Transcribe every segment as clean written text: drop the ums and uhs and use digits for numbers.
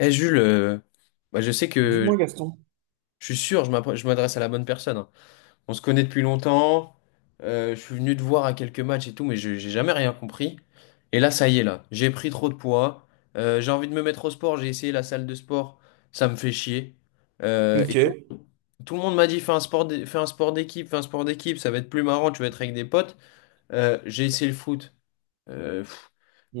Eh Jules, bah, je sais que Dis-moi, Gaston. je suis sûr, je m'adresse à la bonne personne, hein. On se connaît depuis longtemps. Je suis venu te voir à quelques matchs et tout, mais je j'ai jamais rien compris. Et là, ça y est, là, j'ai pris trop de poids. J'ai envie de me mettre au sport. J'ai essayé la salle de sport, ça me fait chier. Et tout, tout le monde m'a dit, fais un sport, fais un sport d'équipe, fais un sport d'équipe, ça va être plus marrant, tu vas être avec des potes. J'ai essayé le foot. euh,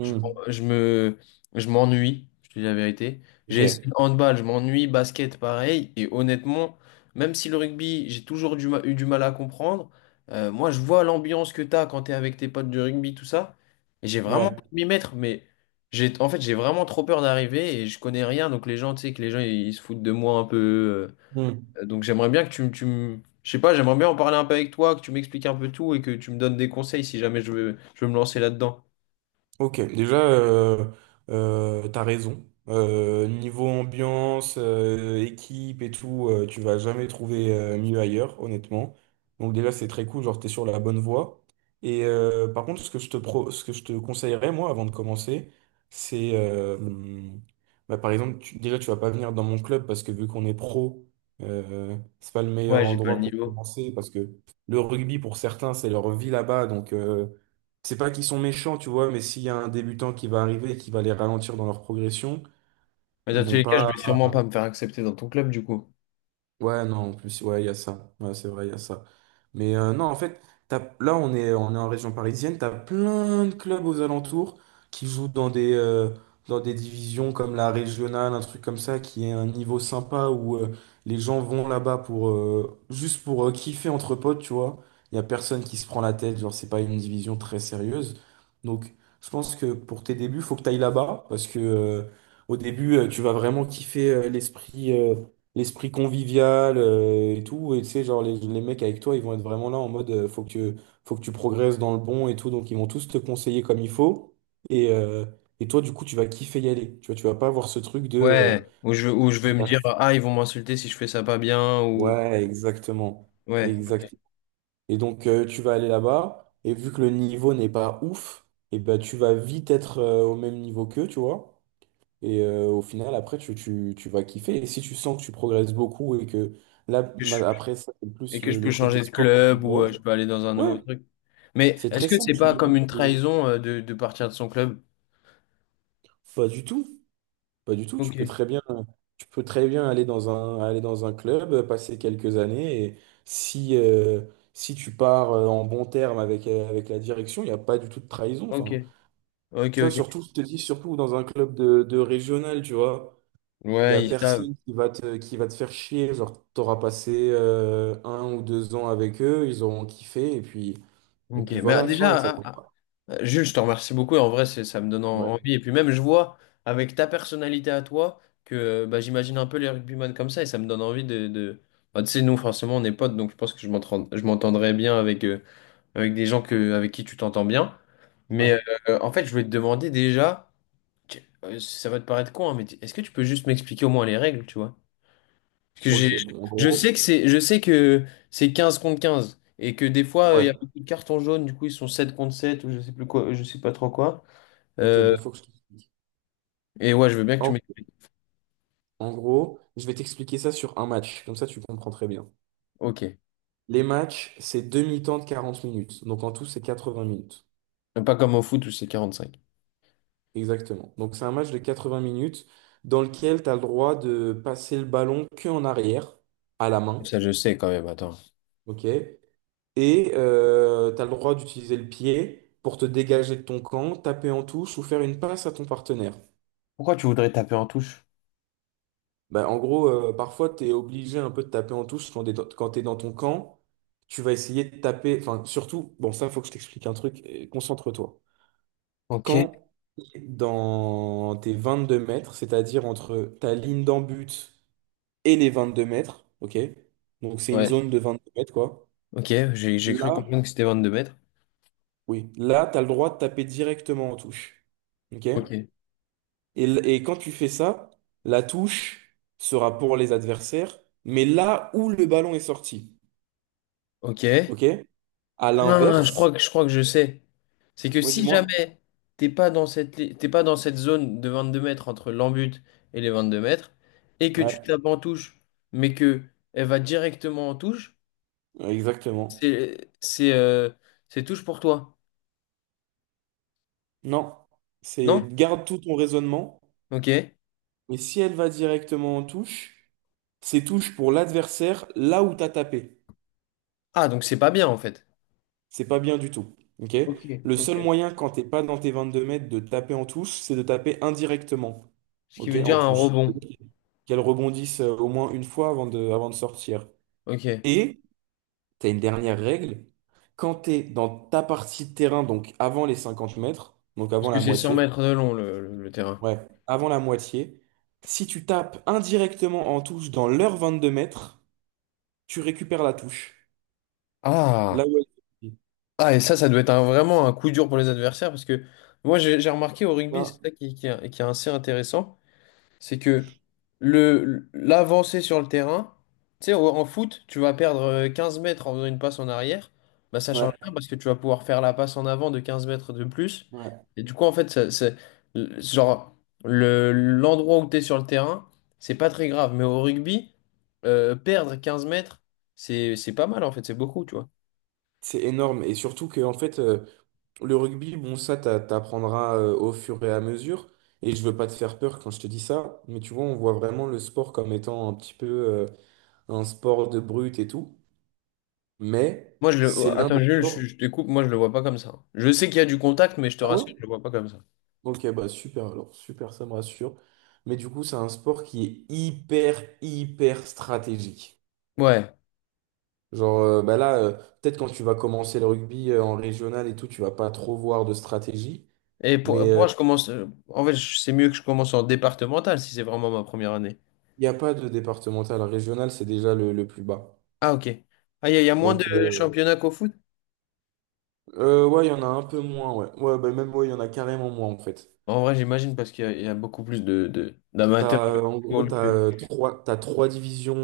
je, je me, je m'ennuie, je te dis la vérité. ok, J'ai essayé le handball, je m'ennuie, basket, pareil. Et honnêtement, même si le rugby, j'ai toujours eu du mal à comprendre, moi, je vois l'ambiance que tu as quand tu es avec tes potes de rugby, tout ça. Et j'ai vraiment envie ouais. de m'y mettre, mais en fait, j'ai vraiment trop peur d'arriver et je connais rien. Donc, les gens, tu sais, que les gens, ils se foutent de moi un peu. Hmm. Donc, j'aimerais bien que tu, me- tu me. Je sais pas, j'aimerais bien en parler un peu avec toi, que tu m'expliques un peu tout et que tu me donnes des conseils si jamais je veux me lancer là-dedans. Ok, déjà, t'as raison. Niveau ambiance, équipe et tout, tu vas jamais trouver mieux ailleurs, honnêtement. Donc déjà, c'est très cool, genre t'es sur la bonne voie. Et par contre, ce que je te conseillerais, moi, avant de commencer, c'est, bah, par exemple, déjà, tu vas pas venir dans mon club parce que vu qu'on est pro, c'est pas le Ouais, meilleur j'ai pas le endroit pour niveau. commencer parce que le rugby, pour certains, c'est leur vie là-bas, donc... c'est pas qu'ils sont méchants, tu vois, mais s'il y a un débutant qui va arriver et qui va les ralentir dans leur progression, Mais dans ils tous vont les cas, je pas. vais sûrement pas me faire accepter dans ton club, du coup. Ouais, non, en plus, ouais, il y a ça. Ouais, c'est vrai, il y a ça. Mais non, en fait, là, on est en région parisienne, t'as plein de clubs aux alentours qui jouent dans des divisions comme la régionale, un truc comme ça, qui est un niveau sympa où les gens vont là-bas pour juste pour kiffer entre potes, tu vois. Il y a personne qui se prend la tête, genre, c'est pas une division très sérieuse. Donc, je pense que pour tes débuts, faut que t'ailles là-bas parce que au début, tu vas vraiment kiffer l'esprit. L'esprit convivial et tout. Et tu sais, genre, les mecs avec toi, ils vont être vraiment là en mode faut que tu progresses dans le bon et tout. Donc, ils vont tous te conseiller comme il faut. Et, euh, et toi, du coup, tu vas kiffer y aller. Tu vois, tu vas pas avoir ce truc de. Ouais, ou je vais j'ai me la- dire, ah, ils vont m'insulter si je fais ça pas bien, ou. ouais, exactement. Ouais, ok. Exact. Et donc, tu vas aller là-bas. Et vu que le niveau n'est pas ouf, et ben, tu vas vite être au même niveau qu'eux, tu vois. Et au final, après, tu vas kiffer. Et si tu sens que tu progresses beaucoup et que là, Que je- après, ça, c'est Et plus que je le peux côté changer de sport qui club, ou t'intéresse. je peux aller dans un Ouais, nouveau truc. Mais c'est est-ce très que c'est simple. Tu pas me comme montres une que- trahison de partir de son club? Pas du tout. Pas du tout. Tu Ok, peux très bien, tu peux très bien aller dans un club, passer quelques années. Et si, si tu pars en bon terme avec, avec la direction, il n'y a pas du tout de trahison. ok, Enfin, ok, tu vois, ok. surtout, je te dis, surtout dans un club de régional, tu vois. Il y Ouais, a ils savent. personne qui va te faire chier. Genre, t'auras passé un ou deux ans avec eux, ils auront kiffé, et Ok, puis mais ah, voilà, fin, et ça déjà, leur ah. fera. Jules, je te remercie beaucoup. En vrai, ça me donne Ouais, envie. Et puis même, je vois avec ta personnalité à toi que bah, j'imagine un peu les rugbyman comme ça et ça me donne envie de. Bah, tu sais, nous, forcément, on est potes, donc je pense que je m'entendrai bien avec des gens que, avec qui tu t'entends bien. ouais. Mais en fait, je voulais te demander déjà, ça va te paraître con, hein, mais est-ce que tu peux juste m'expliquer au moins les règles, tu vois? Parce que Ok, bon, en gros, je sais que c'est 15 contre 15 et que des fois, il y a ouais. beaucoup de cartons jaunes, du coup, ils sont 7 contre 7 ou je sais plus quoi, je sais pas trop quoi. Ok, Euh, bon, faut que je t'explique. et ouais, je veux bien que tu En, m'expliques. en gros, je vais t'expliquer ça sur un match, comme ça tu comprends très bien. Ok. Les matchs, c'est demi-temps de 40 minutes. Donc en tout, c'est 80 minutes. Pas comme au foot où c'est 45. Exactement. Donc c'est un match de 80 minutes dans lequel tu as le droit de passer le ballon que en arrière, à la main. Ça, je sais quand même, attends. OK? Et tu as le droit d'utiliser le pied pour te dégager de ton camp, taper en touche ou faire une passe à ton partenaire. Pourquoi tu voudrais taper en touche? Bah, en gros, parfois, tu es obligé un peu de taper en touche quand tu es dans ton camp. Tu vas essayer de taper, enfin, surtout, bon, ça, faut que je t'explique un truc, concentre-toi. Ok. Quand dans tes 22 mètres, c'est-à-dire entre ta ligne d'en-but et les 22 mètres, ok? Donc, c'est une Ouais. zone de 22 mètres, quoi. Ok, j'ai Là, cru comprendre que c'était 22 mètres. oui, là, tu as le droit de taper directement en touche, ok? Ok. Et, et quand tu fais ça, la touche sera pour les adversaires, mais là où le ballon est sorti. Ok. OK? À Ah, je crois l'inverse, que je crois que je sais. C'est que ouais, si dis-moi. jamais t'es pas dans cette zone de 22 mètres entre l'en-but et les 22 mètres et que tu Ouais, tapes en touche mais que elle va directement en touche, exactement. c'est c'est euh, c'est touche pour toi. Non, c'est Non? garde tout ton raisonnement, Ok. mais si elle va directement en touche, c'est touche pour l'adversaire là où t'as tapé. Ah, donc c'est pas bien en fait. C'est pas bien du tout. OK? Ok, Le seul ok. moyen quand t'es pas dans tes 22 mètres de taper en touche, c'est de taper indirectement. Ce qui OK? veut En dire un touche. rebond. Qu'elle rebondisse au moins une fois avant de sortir. Ok. Et tu as une dernière règle, quand tu es dans ta partie de terrain, donc avant les 50 mètres, donc Parce avant que la c'est 100 moitié, mètres de long le terrain. ouais, avant la moitié, si tu tapes indirectement en touche dans l'heure 22 mètres, tu récupères la touche. Ah. Là où elle est. Ah, et ça doit être vraiment un coup dur pour les adversaires parce que moi, j'ai remarqué au rugby, c'est Là, ça qui est assez intéressant. C'est que le l'avancée sur le terrain, tu sais, en foot, tu vas perdre 15 mètres en faisant une passe en arrière, bah ça ouais, change rien parce que tu vas pouvoir faire la passe en avant de 15 mètres de plus. ouais. Et du coup, en fait, c'est genre le l'endroit où tu es sur le terrain, c'est pas très grave. Mais au rugby, perdre 15 mètres, c'est pas mal en fait, c'est beaucoup, tu vois. C'est énorme. Et surtout que, en fait, le rugby, bon, ça, t'apprendras au fur et à mesure. Et je veux pas te faire peur quand je te dis ça, mais tu vois, on voit vraiment le sport comme étant un petit peu un sport de brute et tout. Mais c'est l'un Attends, des Jules, je, sports. je te coupe, moi je le vois pas comme ça. Je sais qu'il y a du contact, mais je te Ah ouais? rassure, je le vois pas comme ça. Ok, bah super, alors super, ça me rassure. Mais du coup, c'est un sport qui est hyper, hyper stratégique. Ouais. Genre, bah là, peut-être quand tu vas commencer le rugby en régional et tout, tu vas pas trop voir de stratégie. Et pour, Mais pour moi, je commence. En fait, c'est mieux que je commence en départemental si c'est vraiment ma première année. il n'y a pas de départemental. Régional, c'est déjà le plus bas. Ah, ok. Ah, il y a moins de Donc, championnats qu'au foot? Ouais, il y en a un peu moins, ouais. Ouais, bah, même, ouais, il y en a carrément moins, en fait. En vrai, j'imagine parce qu'il y a beaucoup plus d'amateurs T'as, de en gros, football que. T'as trois divisions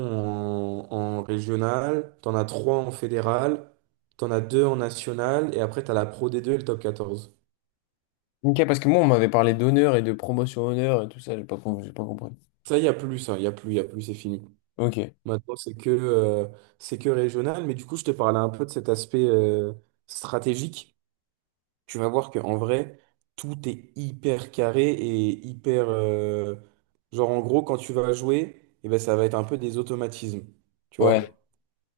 en, en régional, tu en as trois en fédéral, tu en as deux en national, et après, tu as la Pro d deux et le top 14. Ok, parce que moi, on m'avait parlé d'honneur et de promotion honneur et tout ça, j'ai pas compris. Ça, il y a plus, ça, il y a plus, il y a plus, c'est fini. Ok. Maintenant, c'est que régional, mais du coup, je te parlais un peu de cet aspect stratégique. Tu vas voir qu'en vrai, tout est hyper carré et hyper... genre, en gros, quand tu vas jouer, eh ben, ça va être un peu des automatismes, tu Ouais. vois.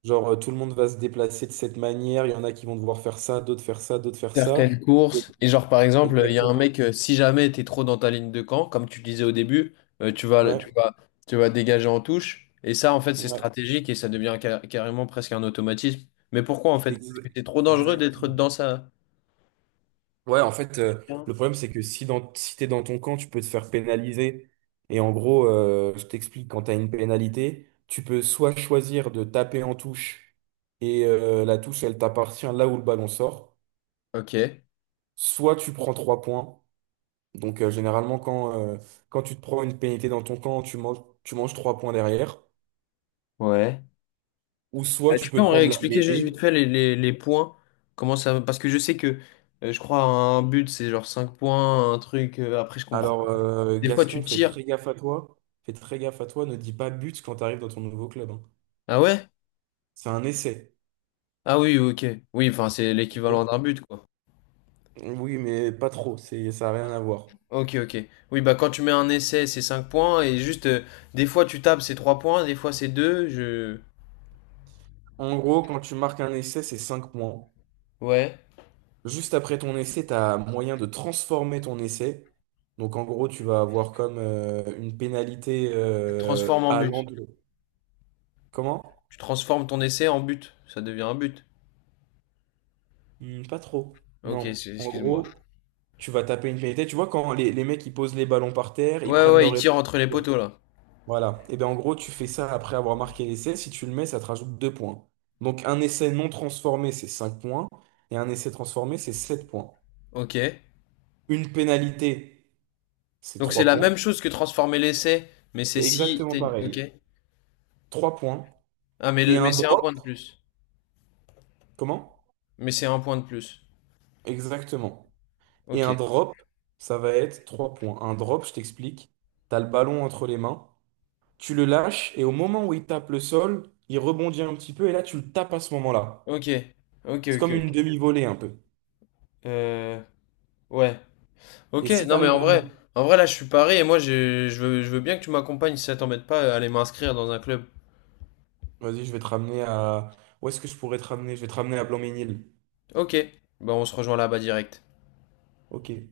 Genre, tout le monde va se déplacer de cette manière, il y en a qui vont devoir faire ça, d'autres faire ça, d'autres faire Certaines ça. Et- courses. Et genre, par exemple, il y a un exactement. mec, si jamais t'es trop dans ta ligne de camp, comme tu disais au début, euh, tu vas, Ouais, tu vas, tu vas dégager en touche. Et ça, en fait, c'est ouais. stratégique et ça devient carrément presque un automatisme. Mais pourquoi, en fait? Parce Ex- que c'est trop dangereux d'être exactement. dans sa. Ouais, en fait, le problème, c'est que si, dans, si t'es dans ton camp, tu peux te faire pénaliser. Et en gros, je t'explique, quand t'as une pénalité, tu peux soit choisir de taper en touche et la touche, elle t'appartient là où le ballon sort, Ok. soit tu prends 3 points. Donc, généralement, quand, quand tu te prends une pénalité dans ton camp, tu manges 3 points derrière. Ouais. Ou soit tu Tu peux peux en prendre la réexpliquer juste vite mêlée. fait les points? Comment ça. Parce que je sais que, je crois, un but, c'est genre 5 points, un truc. Après, je comprends. Alors, Des fois, Gaston, tu fais tires. très gaffe à toi. Fais très gaffe à toi. Ne dis pas but quand t'arrives dans ton nouveau club. Hein. Ah ouais? C'est un essai. Ah oui, ok. Oui, enfin, c'est l'équivalent Ok. d'un but, quoi. Oui, mais pas trop, c'est, ça n'a rien à voir. Ok, ok. Oui, bah quand tu mets un essai, c'est 5 points, et juste, des fois tu tapes, c'est 3 points, des fois c'est deux. En gros, quand tu marques un essai, c'est 5 points. Ouais. Juste après ton essai, tu as moyen de transformer ton essai. Donc en gros, tu vas avoir comme une pénalité Tu le transformes en but. allant de... Comment? Tu transformes ton essai en but. Ça devient un but. Hmm, pas trop. Ok, Non. En excuse-moi. gros, tu vas taper une pénalité. Tu vois, quand les mecs, ils posent les ballons par terre, ils Ouais, prennent ouais, leur... il tire entre les poteaux, là. Voilà. Et bien en gros, tu fais ça après avoir marqué l'essai. Si tu le mets, ça te rajoute 2 points. Donc un essai non transformé, c'est 5 points. Et un essai transformé, c'est 7 points. Ok. Une pénalité, c'est Donc c'est 3 la même points. chose que transformer l'essai, mais c'est si. Exactement Ok. pareil. 3 points. Ah, mais, Et mais un c'est un drop, point de plus. comment? Mais c'est un point de plus. Exactement. Et un Ok. drop, ça va être 3 points. Un drop, je t'explique. T'as le ballon entre les mains. Tu le lâches et au moment où il tape le sol, il rebondit un petit peu et là, tu le tapes à ce moment-là. Ok. Ok, C'est ok, comme une ok. demi-volée un peu. Euh... Ouais. Ok, Et si tu non mais arrives en à le... vrai, en vrai là je suis paré et moi je veux bien que tu m'accompagnes si ça t'embête pas à aller m'inscrire dans un club. Vas-y, je vais te ramener à... Où est-ce que je pourrais te ramener? Je vais te ramener à Blanc-Ménil. Ok, bah on se rejoint là-bas direct. Ok.